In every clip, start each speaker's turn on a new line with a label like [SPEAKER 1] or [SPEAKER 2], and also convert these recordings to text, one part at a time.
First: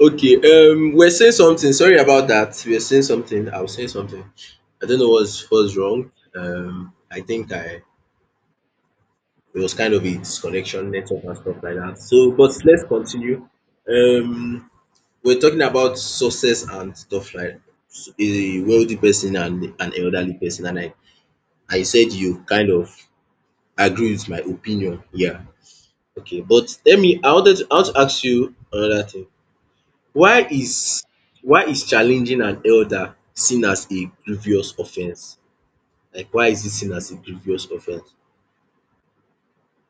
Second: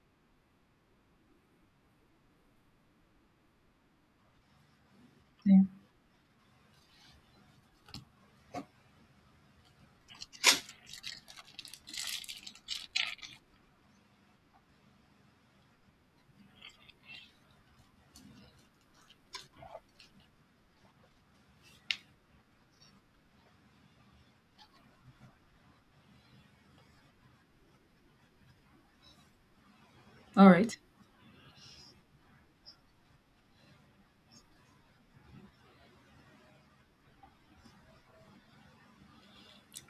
[SPEAKER 1] Okay, we're saying something. Sorry about that. We're saying something. I was saying something. I don't know what's
[SPEAKER 2] Yeah.
[SPEAKER 1] what's wrong. I think I it was kind of a disconnection, network and stuff like that. So, but let's continue. Um, we're talking about success and stuff like a wealthy person and an elderly person, and I said you kind of agree with my opinion. Yeah. Okay, but let me. I want to ask you another thing. Why
[SPEAKER 2] All right.
[SPEAKER 1] is why is challenging an elder seen as a grievous offense? Like why is it seen as a grievous offense?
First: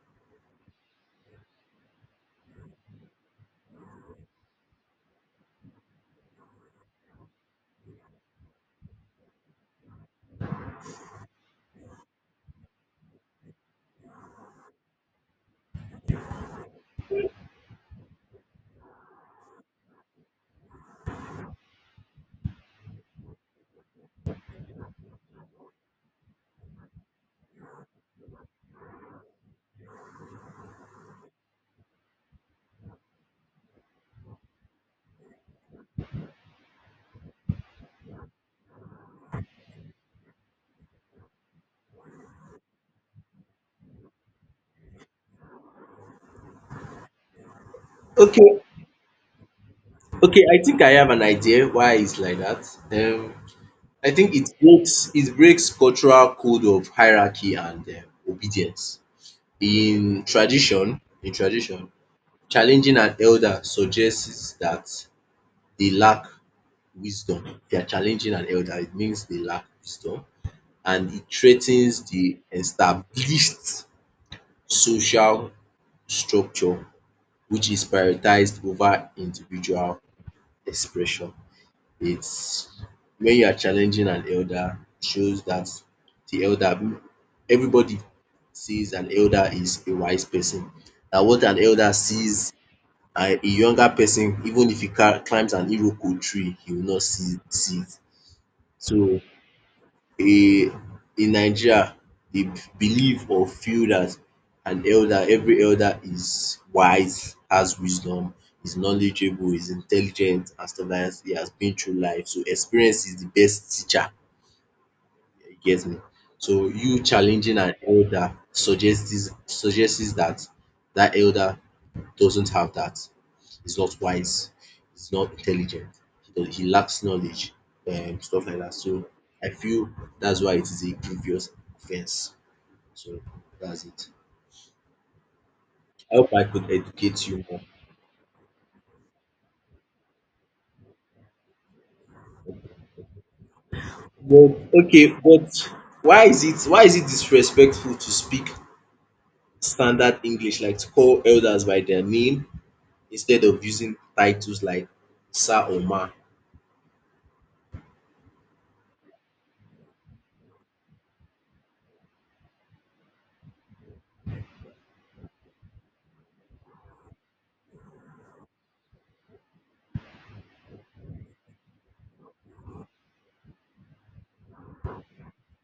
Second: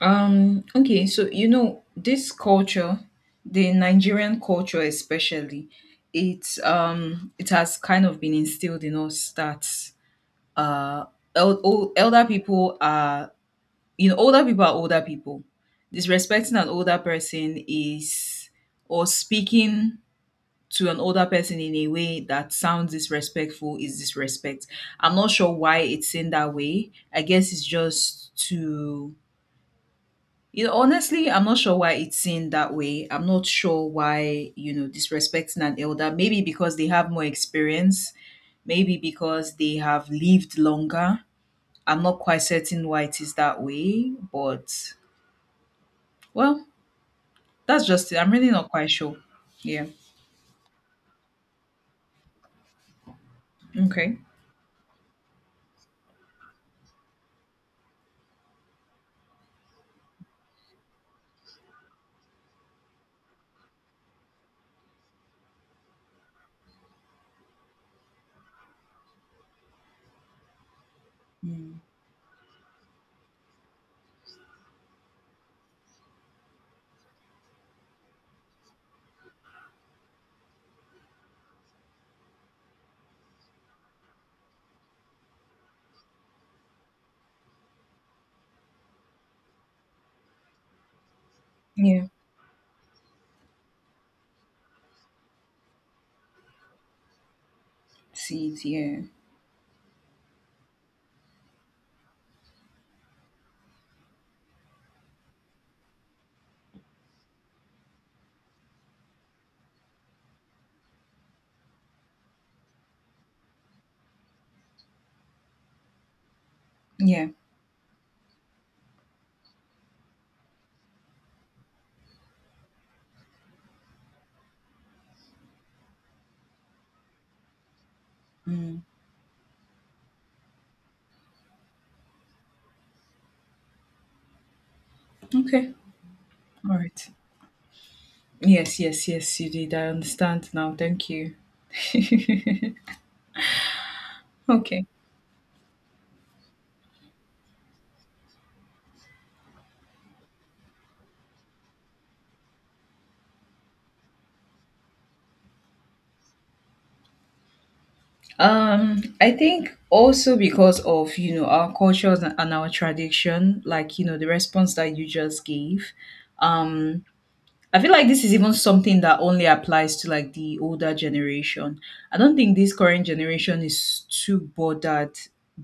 [SPEAKER 2] So this culture, the Nigerian culture especially, it has kind of been instilled in us that uh elder people are older people are older people. Disrespecting an older person is or speaking to an older person in a way that sounds disrespectful is disrespect. I'm not sure why it's in that way. I guess it's just to I'm not sure why it's seen that way. I'm not sure why, disrespecting an elder. Maybe because they have more experience, maybe because they have lived longer. I'm not quite certain why it is that way, but well, that's just it. I'm really
[SPEAKER 1] Okay,
[SPEAKER 2] not quite sure. Yeah.
[SPEAKER 1] okay, I think I have an idea why it's like that. I
[SPEAKER 2] Okay.
[SPEAKER 1] think it breaks cultural code of hierarchy and obedience. In tradition, challenging an elder suggests that they lack wisdom. If you are challenging an elder, it means they lack wisdom, and it
[SPEAKER 2] Mm.
[SPEAKER 1] threatens the established social structure, which is prioritized over individual expression. It's when you are challenging an elder, it shows that the elder everybody sees an elder is a wise person. That what an elder
[SPEAKER 2] Yeah.
[SPEAKER 1] sees a younger person, even if he ca climbs an iroko tree, he will not see it.
[SPEAKER 2] See it. Yeah.
[SPEAKER 1] So in in Nigeria, the believe or feel that an elder, every elder is wise, has wisdom, is knowledgeable, is intelligent and stuff like dat. He has been through life. So experience is the best teacher, you get me. So you
[SPEAKER 2] Yeah.
[SPEAKER 1] challenging an elder suggests that that elder doesn't have that, he's not wise, he's not intelligent, he, does, he lacks knowledge, and stuff like that.
[SPEAKER 2] Mm.
[SPEAKER 1] So I feel that's why it is a grievous offense. So that's it.
[SPEAKER 2] Okay.
[SPEAKER 1] I hope I could
[SPEAKER 2] All right.
[SPEAKER 1] educate you more.
[SPEAKER 2] Yes, yes, yes, you did. I understand now. Thank you.
[SPEAKER 1] But
[SPEAKER 2] Okay.
[SPEAKER 1] okay, but why is it disrespectful to speak standard English, like to call elders by their name instead of using titles like sir or ma?
[SPEAKER 2] I think also because of our cultures and our tradition, like the response that you just gave. Um, I feel like this is even something that only applies to like the older generation. I don't think this current generation is too bothered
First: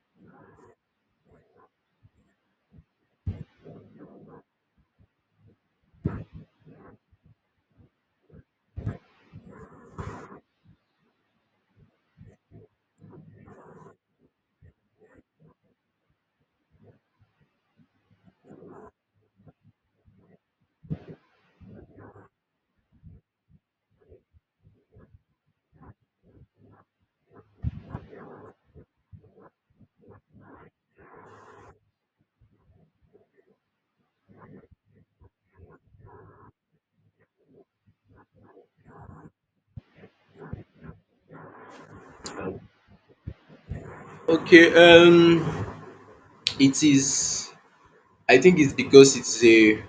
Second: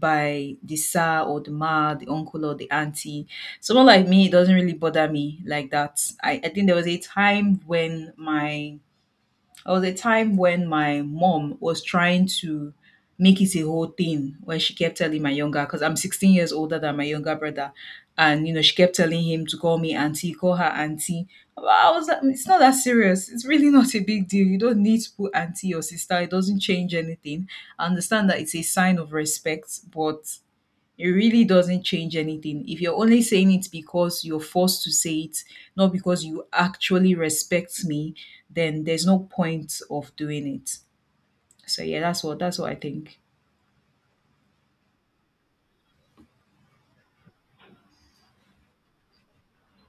[SPEAKER 2] by the sir or the ma, the uncle or the auntie. Someone like me, it doesn't really bother me like that. I think there was a time when my mom was trying to make it a whole thing when she kept telling my younger, because I'm 16 years older than my younger brother. And, she kept telling him to call me auntie, call her auntie. But I was like, it's not that serious. It's really not a big deal. You don't need to put auntie or sister. It doesn't change anything. I understand that it's a sign of respect, but it really doesn't change anything. If you're only saying it because you're forced to say it, not because you actually respect me, then there's no point of doing it. So yeah, that's what I think.
[SPEAKER 1] Okay, um, it is I think it's because it's a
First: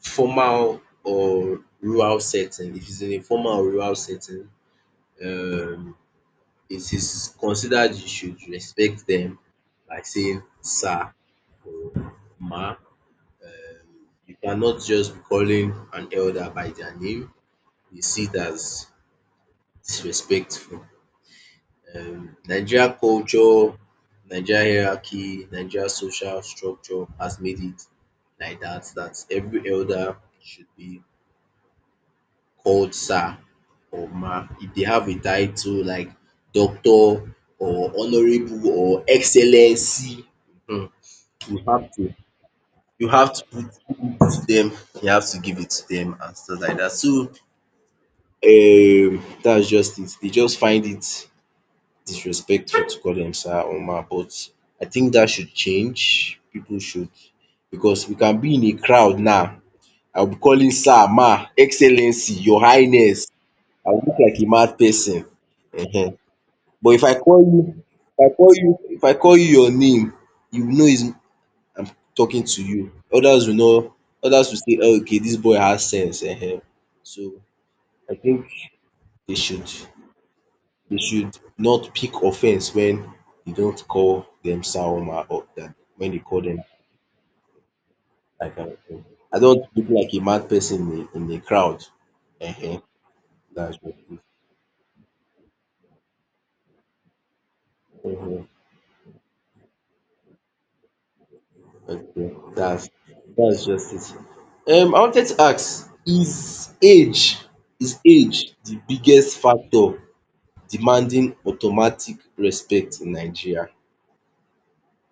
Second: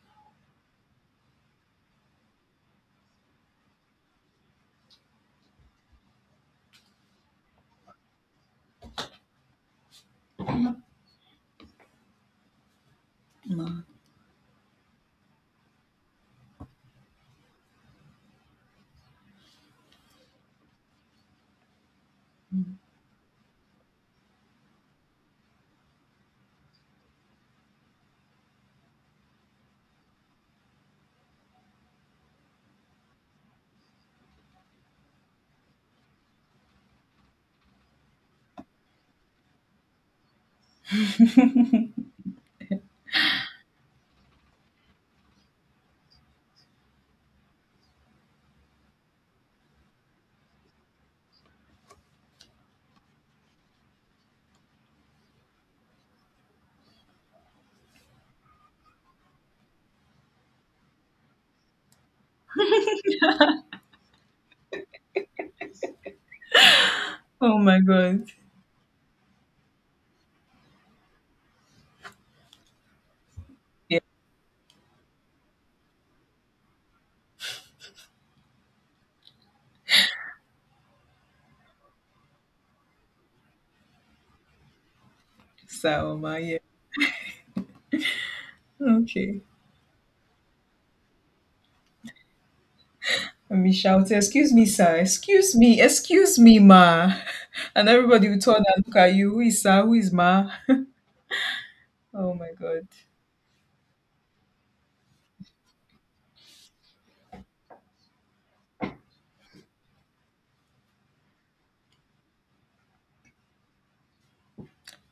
[SPEAKER 1] formal or rural setting. If it's in a formal or rural setting, um, it is considered you should respect them by saying sir or ma.
[SPEAKER 2] Mm.
[SPEAKER 1] You cannot just be calling an elder by their name. You see it as disrespectful. Nigeria culture, Nigeria hierarchy, Nigeria social structure has made it like that, that every elder should be called sir or ma. If they have a title like doctor or honorable or excellency, um you have to you have to put it to them, you have to give it to them and stuff like that. So that's just it. They just find it disrespectful to call them sir or ma, but I think that should change. People should, because we can be in a crowd now, I will be calling sir, ma, excellency, your highness, I will look like a mad person. Ehen. But
[SPEAKER 2] Oh my god.
[SPEAKER 1] if I call you your name, you will know it's I'm talking to you. Others will know,
[SPEAKER 2] Yeah,
[SPEAKER 1] others will say, "Oh, okay, this boy has sense." Ehen. So I think they should they should not pick offense when they don't call them Sawoma or that when
[SPEAKER 2] sir,
[SPEAKER 1] they
[SPEAKER 2] ma,
[SPEAKER 1] call them
[SPEAKER 2] yeah.
[SPEAKER 1] like I
[SPEAKER 2] Okay.
[SPEAKER 1] don't look like a mad person in a crowd. Ehen.
[SPEAKER 2] And we
[SPEAKER 1] That's what it
[SPEAKER 2] shouted,
[SPEAKER 1] is.
[SPEAKER 2] excuse me, sir, excuse me, ma. And everybody will
[SPEAKER 1] Ehen.
[SPEAKER 2] turn and look at you, who is sir, who is ma?
[SPEAKER 1] Okay,
[SPEAKER 2] Oh my
[SPEAKER 1] that's
[SPEAKER 2] god.
[SPEAKER 1] that's just it. I wanted to ask, is age the biggest factor demanding automatic respect in Nigeria?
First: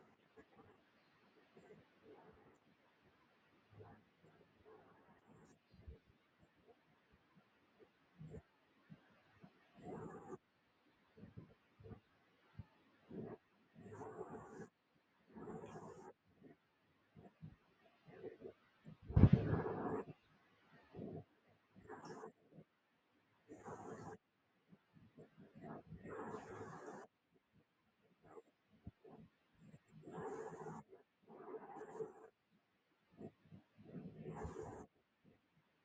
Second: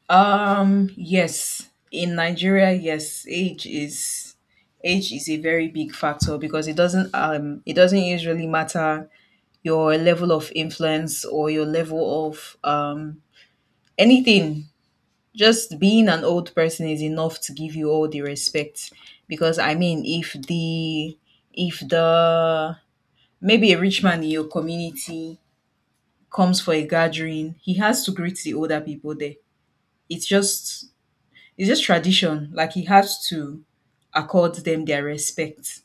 [SPEAKER 2] Yes, in Nigeria, yes, age is a very big factor because it doesn't usually matter your level of influence or your level of anything. Just being an old person is enough to give you all the respect because I mean if the maybe a rich man in your community comes for a gathering, he has to greet the older people there. It's just it's just tradition. Like he has to accord them their respect.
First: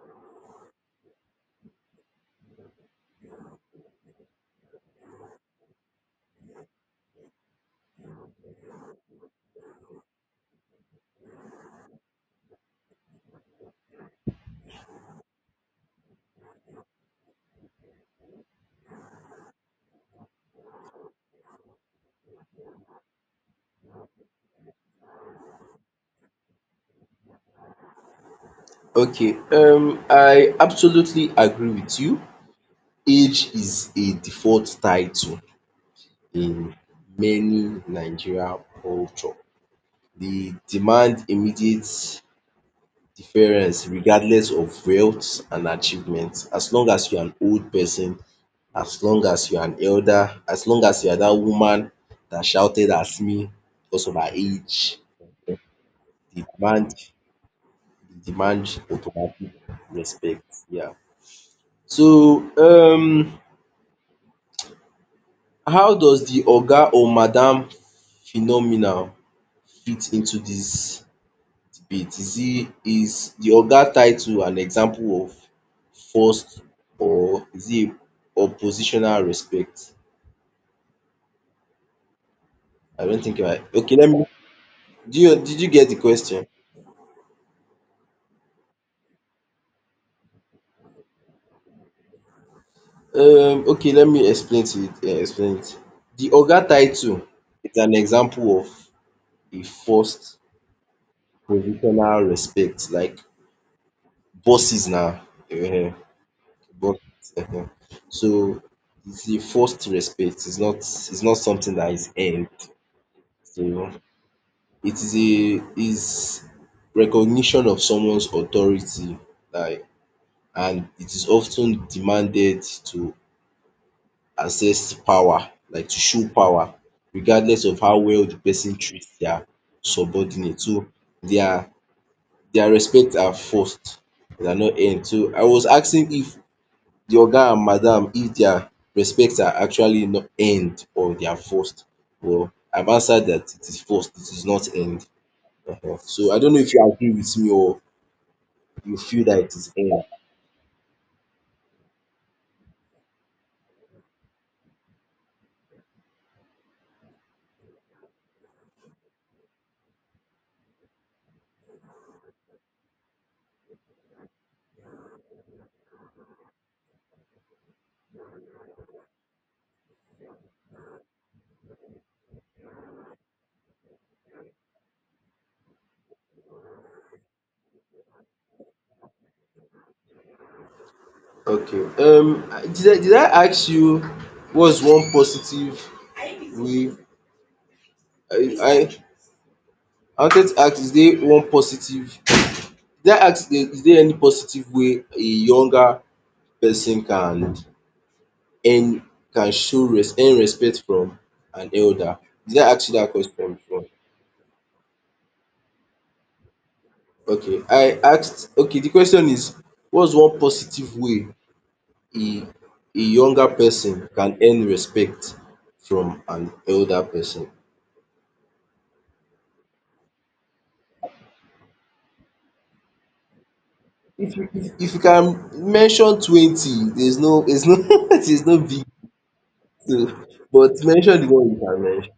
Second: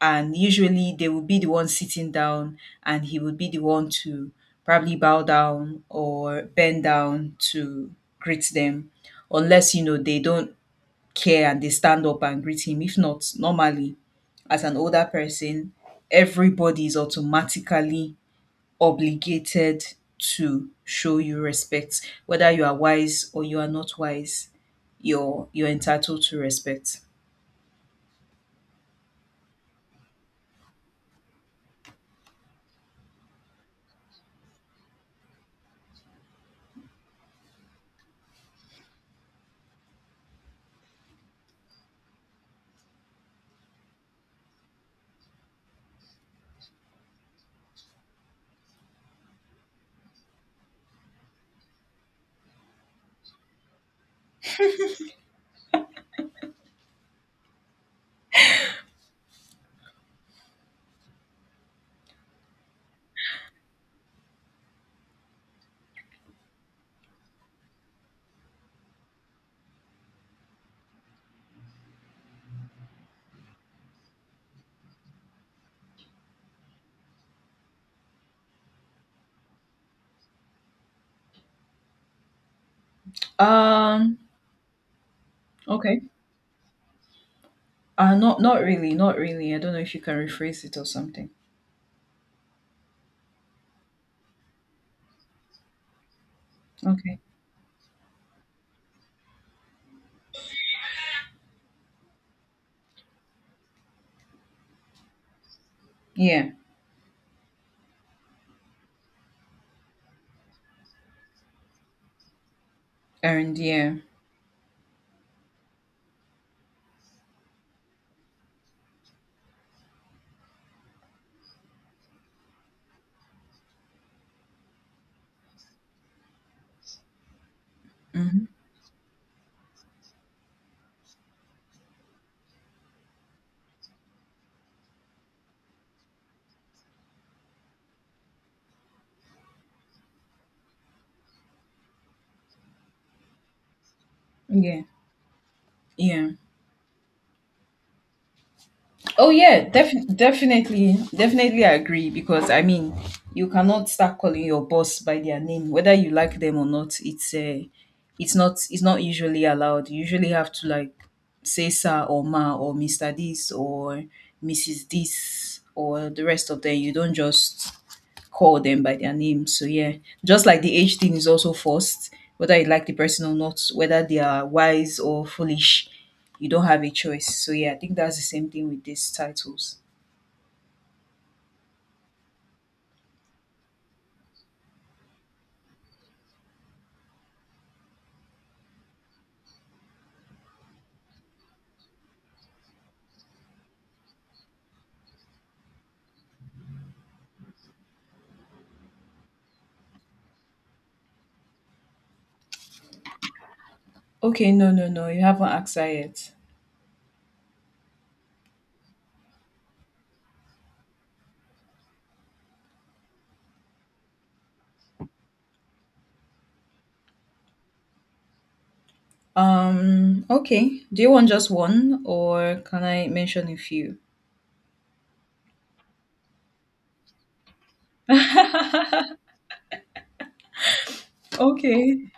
[SPEAKER 2] And usually they would be the one sitting down and he would be the one to probably bow down or bend down to greet them. Unless, they don't care and they stand up and greet him. If not, normally, as an older person, everybody is automatically obligated to show you respect. Whether you are wise or you are not wise, you're entitled to respect.
[SPEAKER 1] Okay, I absolutely agree with you. Age is a default title in many Nigeria culture. They demand immediate deference regardless of wealth and achievement. As long as you're an old person, as long as you are an elder, as long as you are that woman that shouted at me because of her age, they demand they demand automatic respect. Yeah. So how does the oga or madam phenomenon fit into this debate? Is the oga title an example of forced, or is it a or positional respect? I don't think I okay, let me
[SPEAKER 2] Um
[SPEAKER 1] do you did you get the
[SPEAKER 2] okay.
[SPEAKER 1] question?
[SPEAKER 2] Not really. I don't know if you can rephrase it or something.
[SPEAKER 1] Okay, let me explain it. The Oga title
[SPEAKER 2] Okay.
[SPEAKER 1] is an example of a forced positional respect like bosses now. Um
[SPEAKER 2] Yeah.
[SPEAKER 1] bosses um so it's a forced respect, it's not something that is earned.
[SPEAKER 2] And
[SPEAKER 1] So
[SPEAKER 2] yeah.
[SPEAKER 1] it is a is recognition of someone's authority, like, and it is often demanded to assess power, like to show power regardless of how well the
[SPEAKER 2] Hmm.
[SPEAKER 1] person treats their subordinate. So their their respect are first, they are not earned. So I was asking if the oga and madam, if their respect are actually not earned or they are forced. Well, I've answered that it is forced, it is not
[SPEAKER 2] Yeah.
[SPEAKER 1] earned. Ehen.
[SPEAKER 2] Yeah.
[SPEAKER 1] So I don't know if you agree with me or you feel
[SPEAKER 2] Oh
[SPEAKER 1] that it
[SPEAKER 2] yeah,
[SPEAKER 1] is earned.
[SPEAKER 2] definitely I agree because I mean, you cannot start calling your boss by their name whether you like them or not. It's not usually allowed. You usually have to like say sir or ma or Mr. this or Mrs. this or the rest of them. You don't just call them by their name. So yeah, just like the age thing is also forced, whether you like the person or not, whether they are wise or foolish, you don't have a choice. So yeah, I think that's the same thing with these titles.
[SPEAKER 1] Okay. Did I ask you what's one positive way I I I wanted to ask, is there one positive did I ask there- is there any positive way a younger person can earn, can show res earn respect from an elder? Did I ask you dat question before?
[SPEAKER 2] Okay, no, no, no, you haven't asked that yet.
[SPEAKER 1] Okay, I asked okay, the question is, what's one positive way a a younger person can earn respect from an elder person?
[SPEAKER 2] Okay. Do you want just one or can I mention a few?
[SPEAKER 1] If you can mention 20, there's no there's no big deal, but mention the one you can
[SPEAKER 2] Okay,
[SPEAKER 1] mention.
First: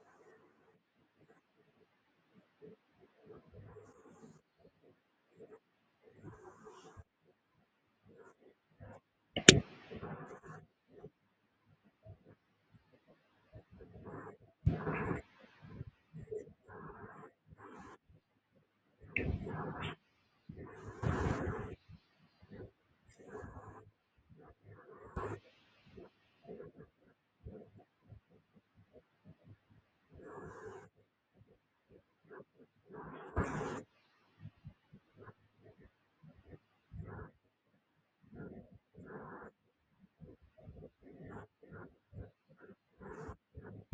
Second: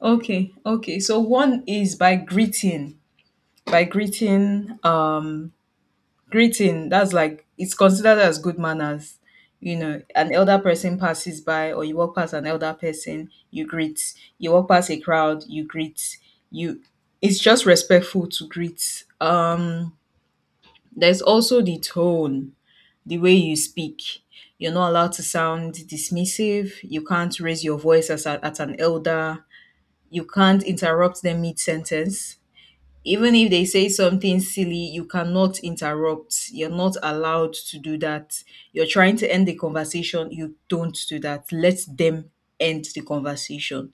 [SPEAKER 2] okay. So one is by greeting greeting, that's like, it's considered as good manners. You know, an elder person passes by or you walk past an elder person, you greet. You walk past a crowd, you greet. You, it's just respectful to greet. There's also the tone, the way you speak. You're not allowed to sound dismissive. You can't raise your voice as a, at an elder. You can't interrupt them mid sentence. Even if they say something silly, you cannot interrupt. You're not allowed to do that. You're trying to end the conversation, you don't do that. Let them end the conversation.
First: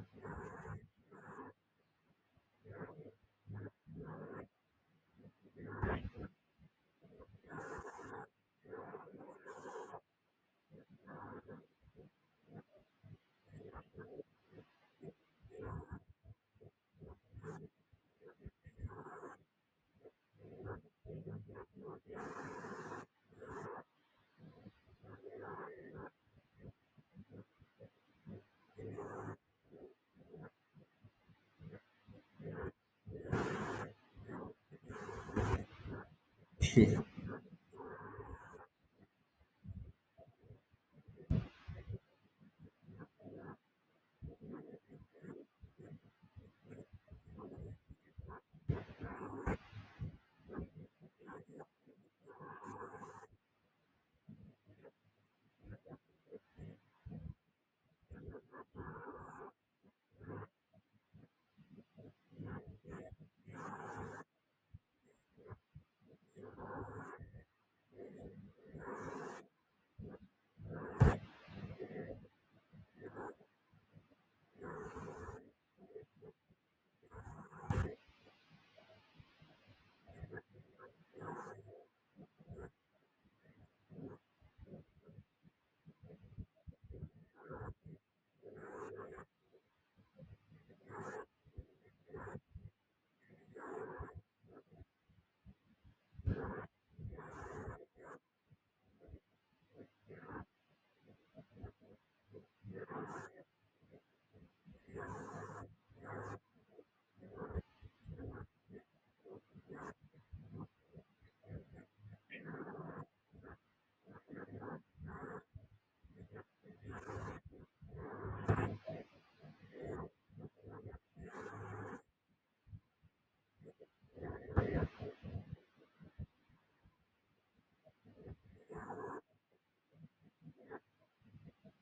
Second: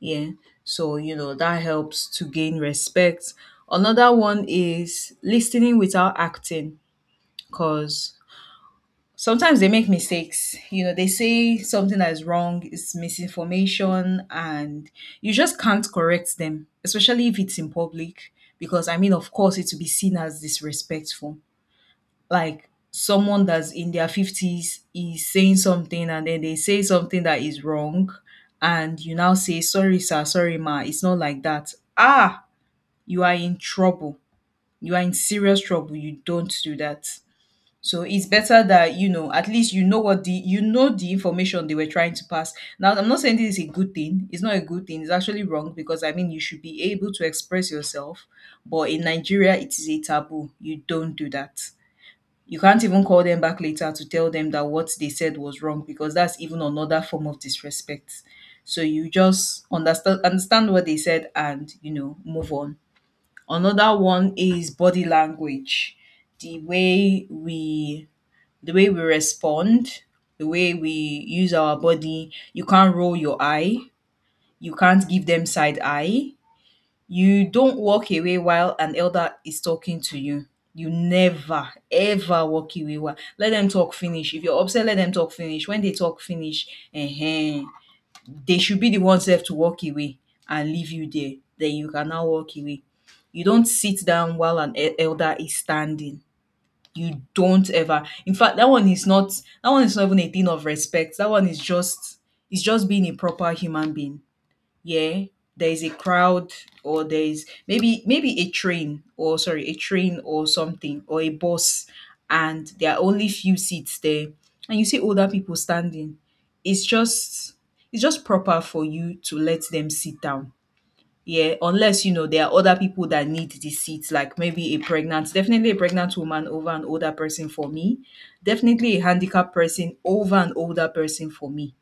[SPEAKER 2] Yeah, so that helps to gain respect. Another one is listening without acting, because sometimes they make mistakes. You know, they say something that is wrong, it's misinformation, and you just can't correct them, especially if it's in public. Because, I mean, of course, it will be seen as disrespectful. Like someone that's in their 50s is saying something, and then they say something that is wrong, and you now say, "Sorry, sir, sorry, ma, it's not like that." Ah, you are in trouble. You are in serious trouble. You don't do that. So it's better that at least what the, the information they were trying to pass. Now I'm not saying this is a good thing. It's not a good thing. It's actually wrong because I mean you should be able to express yourself, but in Nigeria it is a taboo. You don't do that. You can't even call them back later to tell them that what they said was wrong because that's even another form of disrespect. So you just understand what they said and move on. Another one is body language, the way we the way we respond, the way we use our body. You can't roll your eye, you can't give them side eye. You don't walk away while an elder is talking to you. You never ever walk away. Let them talk finish. If you're upset, let them talk finish. When they talk finish, uh they should be the ones left to walk away and leave you there. Then you can now walk away. You don't sit down while an elder is standing. You don't ever. In fact, that one is not even a thing of respect. That one is just it's just being a proper human being. Yeah. There is a crowd or there is maybe a train or sorry, a train or something or a bus, and there are only few seats there, and you see older people standing. It's just it's just proper for you to let them sit down. Yeah, unless there are other people that need the seat, like maybe a pregnant, definitely a pregnant woman over an older person for me, definitely a handicapped person over an older person for me.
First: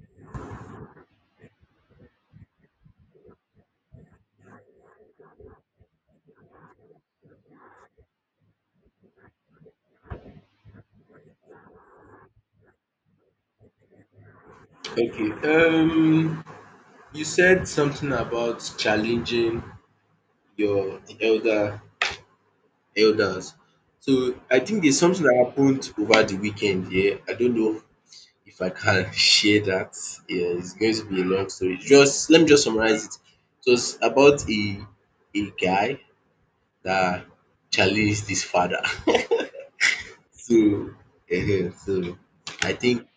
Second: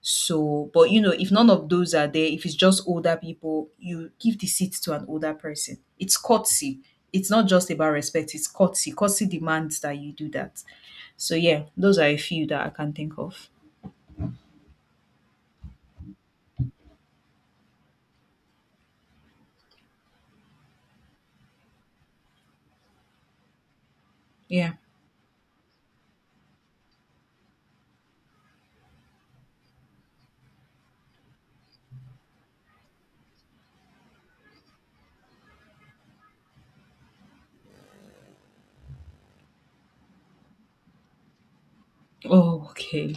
[SPEAKER 2] So, but if none of those are there, if it's just older people, you give the seat to an older person. It's courtesy. It's not just about respect, it's courtesy. Courtesy demands that you do that. So, yeah, those are a few that I can think of.
[SPEAKER 1] Okay. You said something about challenging your elders. So I
[SPEAKER 2] Yeah.
[SPEAKER 1] think there's something that happened over the weekend. Yeah, I don't know if I can share that. Yeah, it's going to be a long story. Just let me just summarize it. It was about a guy that challenged his father. so, uh, so
[SPEAKER 2] Oh,
[SPEAKER 1] I think
[SPEAKER 2] okay.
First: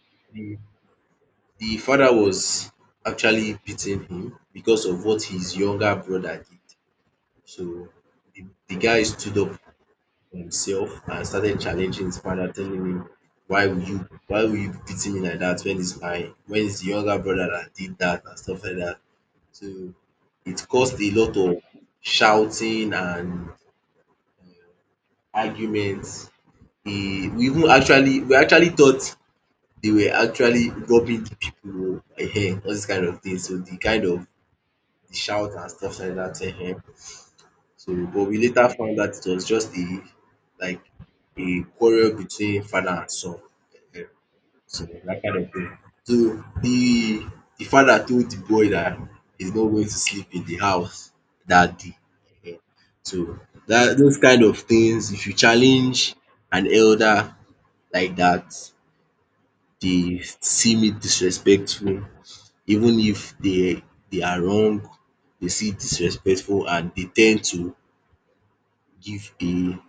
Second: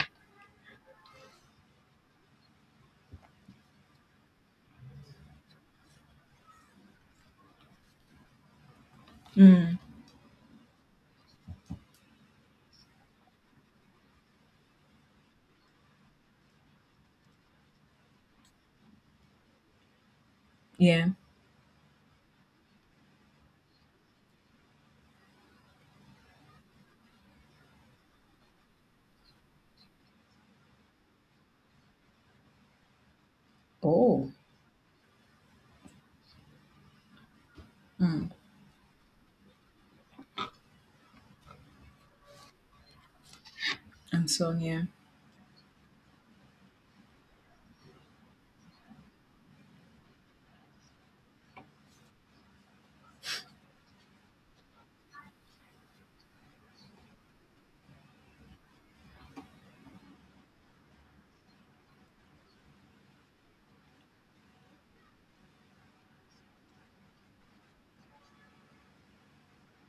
[SPEAKER 1] the father was actually beating him because of what his younger brother did. So the guy stood up
[SPEAKER 2] Mm,
[SPEAKER 1] for himself and started challenging his father, telling him, "Why will you be beating me like that when it's my when it's the younger brother that did that and stuff like that?" So it caused
[SPEAKER 2] yeah.
[SPEAKER 1] a lot of shouting and uh, arguments. He, we actually thought they were actually robbing the people, or, eh, all this kind of things. So the kind of
[SPEAKER 2] Oh.
[SPEAKER 1] shout and stuff like that. Him. So, but
[SPEAKER 2] Mm.
[SPEAKER 1] we later found that it was just a like a quarrel between father and son. Ehen.
[SPEAKER 2] And so, on, yeah.
[SPEAKER 1] So that kind of thing. So the father told the boy that he's not going to sleep in the house that day. Ehen. So that those kind of things, if you challenge an elder like that, they see me disrespectful. Even if they are wrong, they see disrespectful, and they tend to give a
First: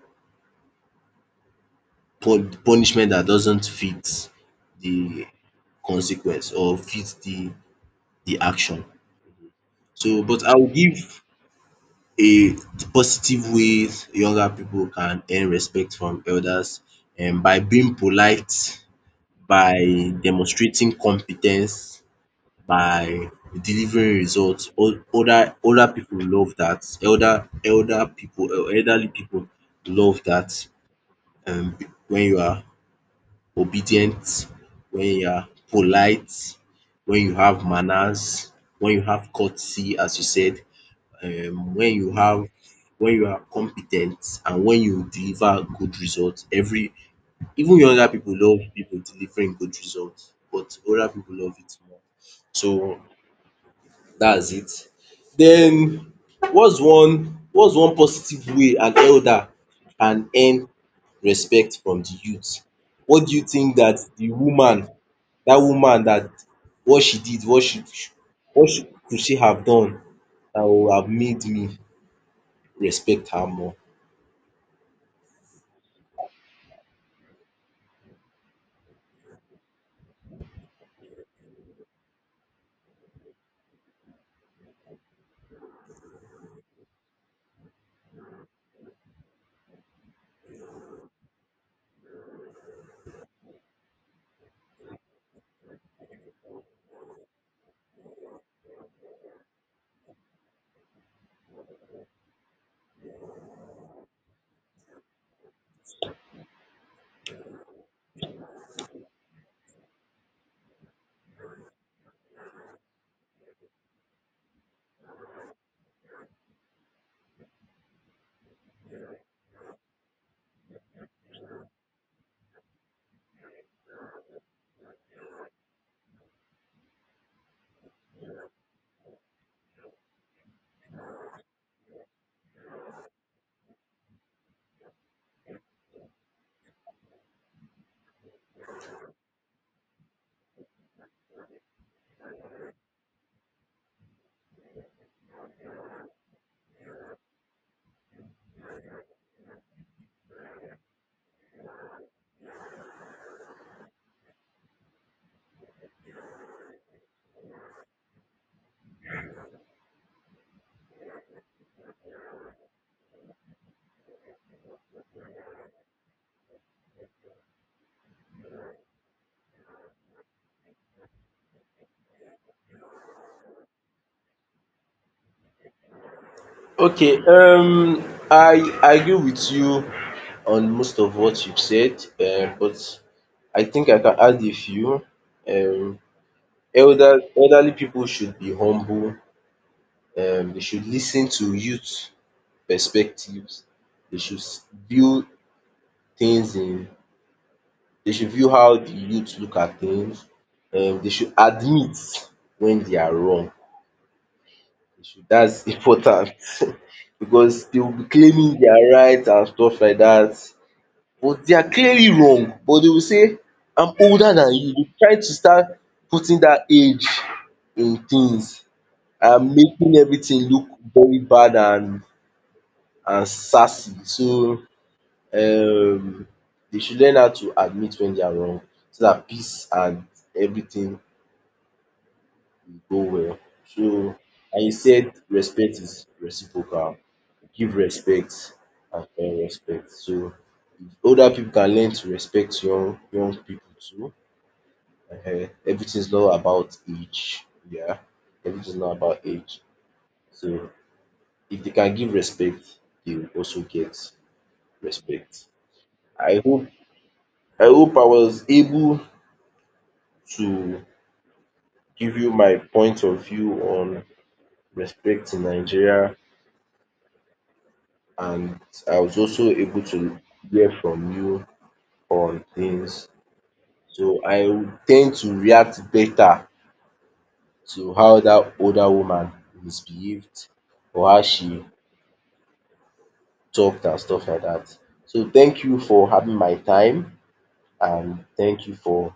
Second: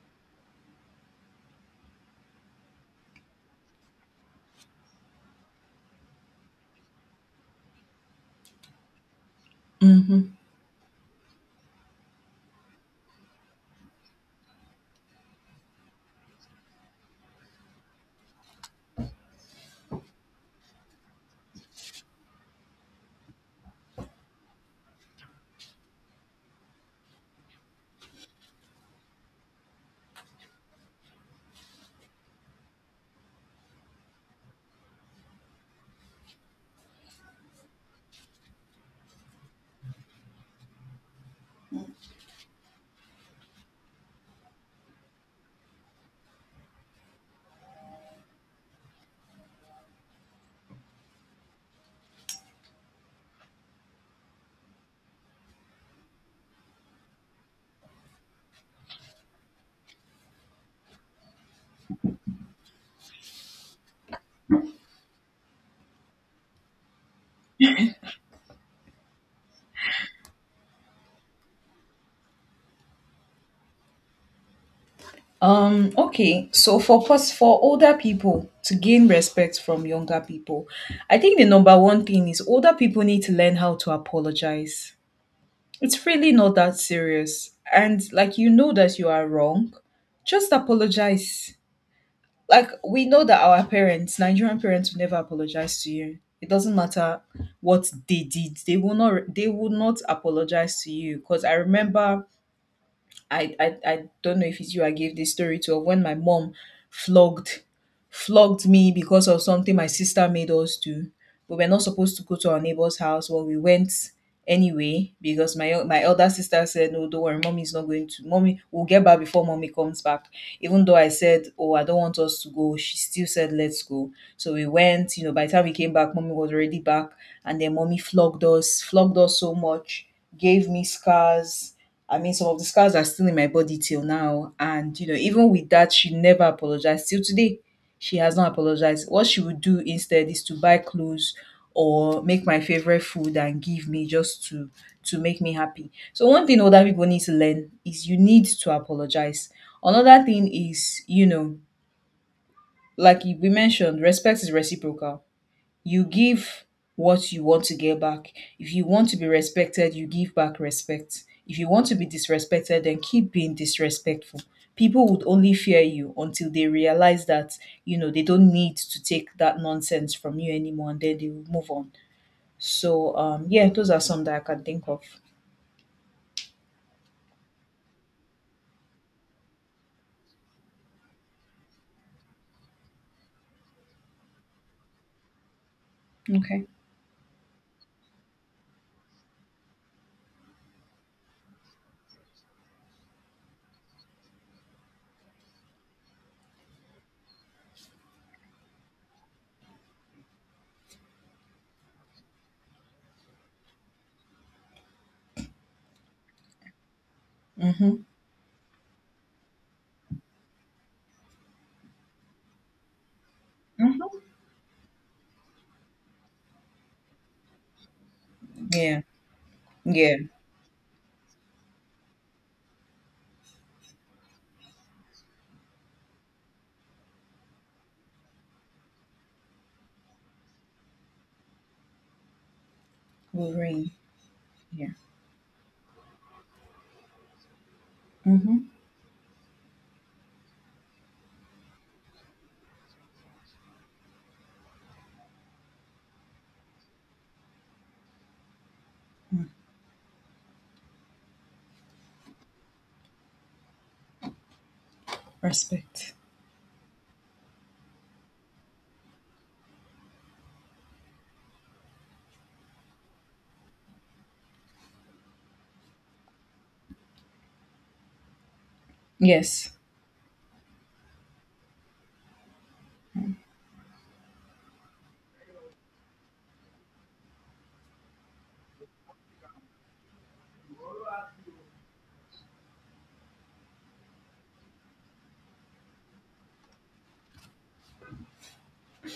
[SPEAKER 1] pu- punishment that doesn't fit the consequence or fit the action. So
[SPEAKER 2] Mhm.
[SPEAKER 1] but I will give a positive ways younger people can earn respect from elders, and by being polite, by demonstrating competence, by delivering results. Older people love that. Elderly people love that. um when you are obedient, when you are polite, when you have manners, when you have courtesy as you said, um when you have when you are competent, and when you deliver good results, every even younger people love people delivering good results, but older people love it more. So that's it. Then what's one positive way an elder can earn respect from the youth? What do you think that the woman that what she did what she what she could she have done that would have made me respect her more?
[SPEAKER 2] Okay, so for for older people to gain respect from younger people, I think the number one thing is older people need to learn how to apologize. It's really not that serious. And like you know that you are wrong, just apologize. Like we know that our parents, Nigerian parents will never apologize to you. It doesn't matter what they did. They will not apologize to you because I remember I don't know if it's you I gave this story to of when my mom flogged flogged me because of something my sister made us do. We were not supposed to go to our neighbor's house, but we went anyway because my elder sister said, "No, don't worry, mommy's not going to. Mommy, we'll get back before mommy comes back." Even though I said, "Oh, I don't want us to go," she still said, "Let's go." So we went. You know, by the time we came back, mommy was already back, and then mommy flogged us so much, gave me scars. I mean, some of the scars are still in my body till now. And, even with that, she never apologized. Till today, she has not apologized. What she would do instead is to buy clothes or make my favorite food and give me, just to make me happy. So one thing older people need to learn is you need to apologize. Another thing is, like we mentioned, respect is reciprocal. You give what you want to get back. If you want to be respected, you give back respect. If you want to be disrespected, then keep being disrespectful. People would only fear you until they realize that, they don't need to take that nonsense from you anymore, and then they will move on. So, yeah, those are some that I can think of.
[SPEAKER 1] Okay um I I agree with you on most of what you've said, but I think I can add a few. um
[SPEAKER 2] Okay.
[SPEAKER 1] Elderly people should be humble, dey should listen to youth perspectives, They should s- view things in they should view how the youth look at things, dey should admit when they are wrong. They should, that's important because they will
[SPEAKER 2] Mm-hmm.
[SPEAKER 1] be claiming they are right and stuff like that, but they are clearly wrong, but they will say I'm
[SPEAKER 2] Mm-hmm.
[SPEAKER 1] older than you, they try to start putting that age in things
[SPEAKER 2] Yeah.
[SPEAKER 1] and making
[SPEAKER 2] Yeah.
[SPEAKER 1] everything look very bad and sassy. So um they should learn how to admit when they are wrong so that peace and everything will go well.
[SPEAKER 2] Wolverine.
[SPEAKER 1] So, and you
[SPEAKER 2] Yeah.
[SPEAKER 1] said respect is reciprocal. Give respect
[SPEAKER 2] Mm-hmm.
[SPEAKER 1] and earn respect. So older people can learn to respect young people too. Ehen, everything is not about age. Yeah, everything is not about age. So if they can give respect, they will also get respect.
[SPEAKER 2] Respect.
[SPEAKER 1] I hope I hope I was able to give you my point of view on respect in Nigeria, and I was also
[SPEAKER 2] Yes.
[SPEAKER 1] able to hear from you on things. So I would tend to react better to how that older woman misbehaved or how she talked and stuff like that. So thank you for having my time and thank you for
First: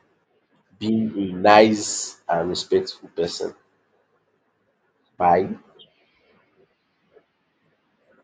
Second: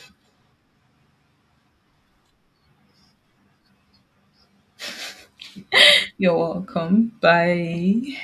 [SPEAKER 1] be a nice and respectful person. Bye.
[SPEAKER 2] You're welcome. Bye.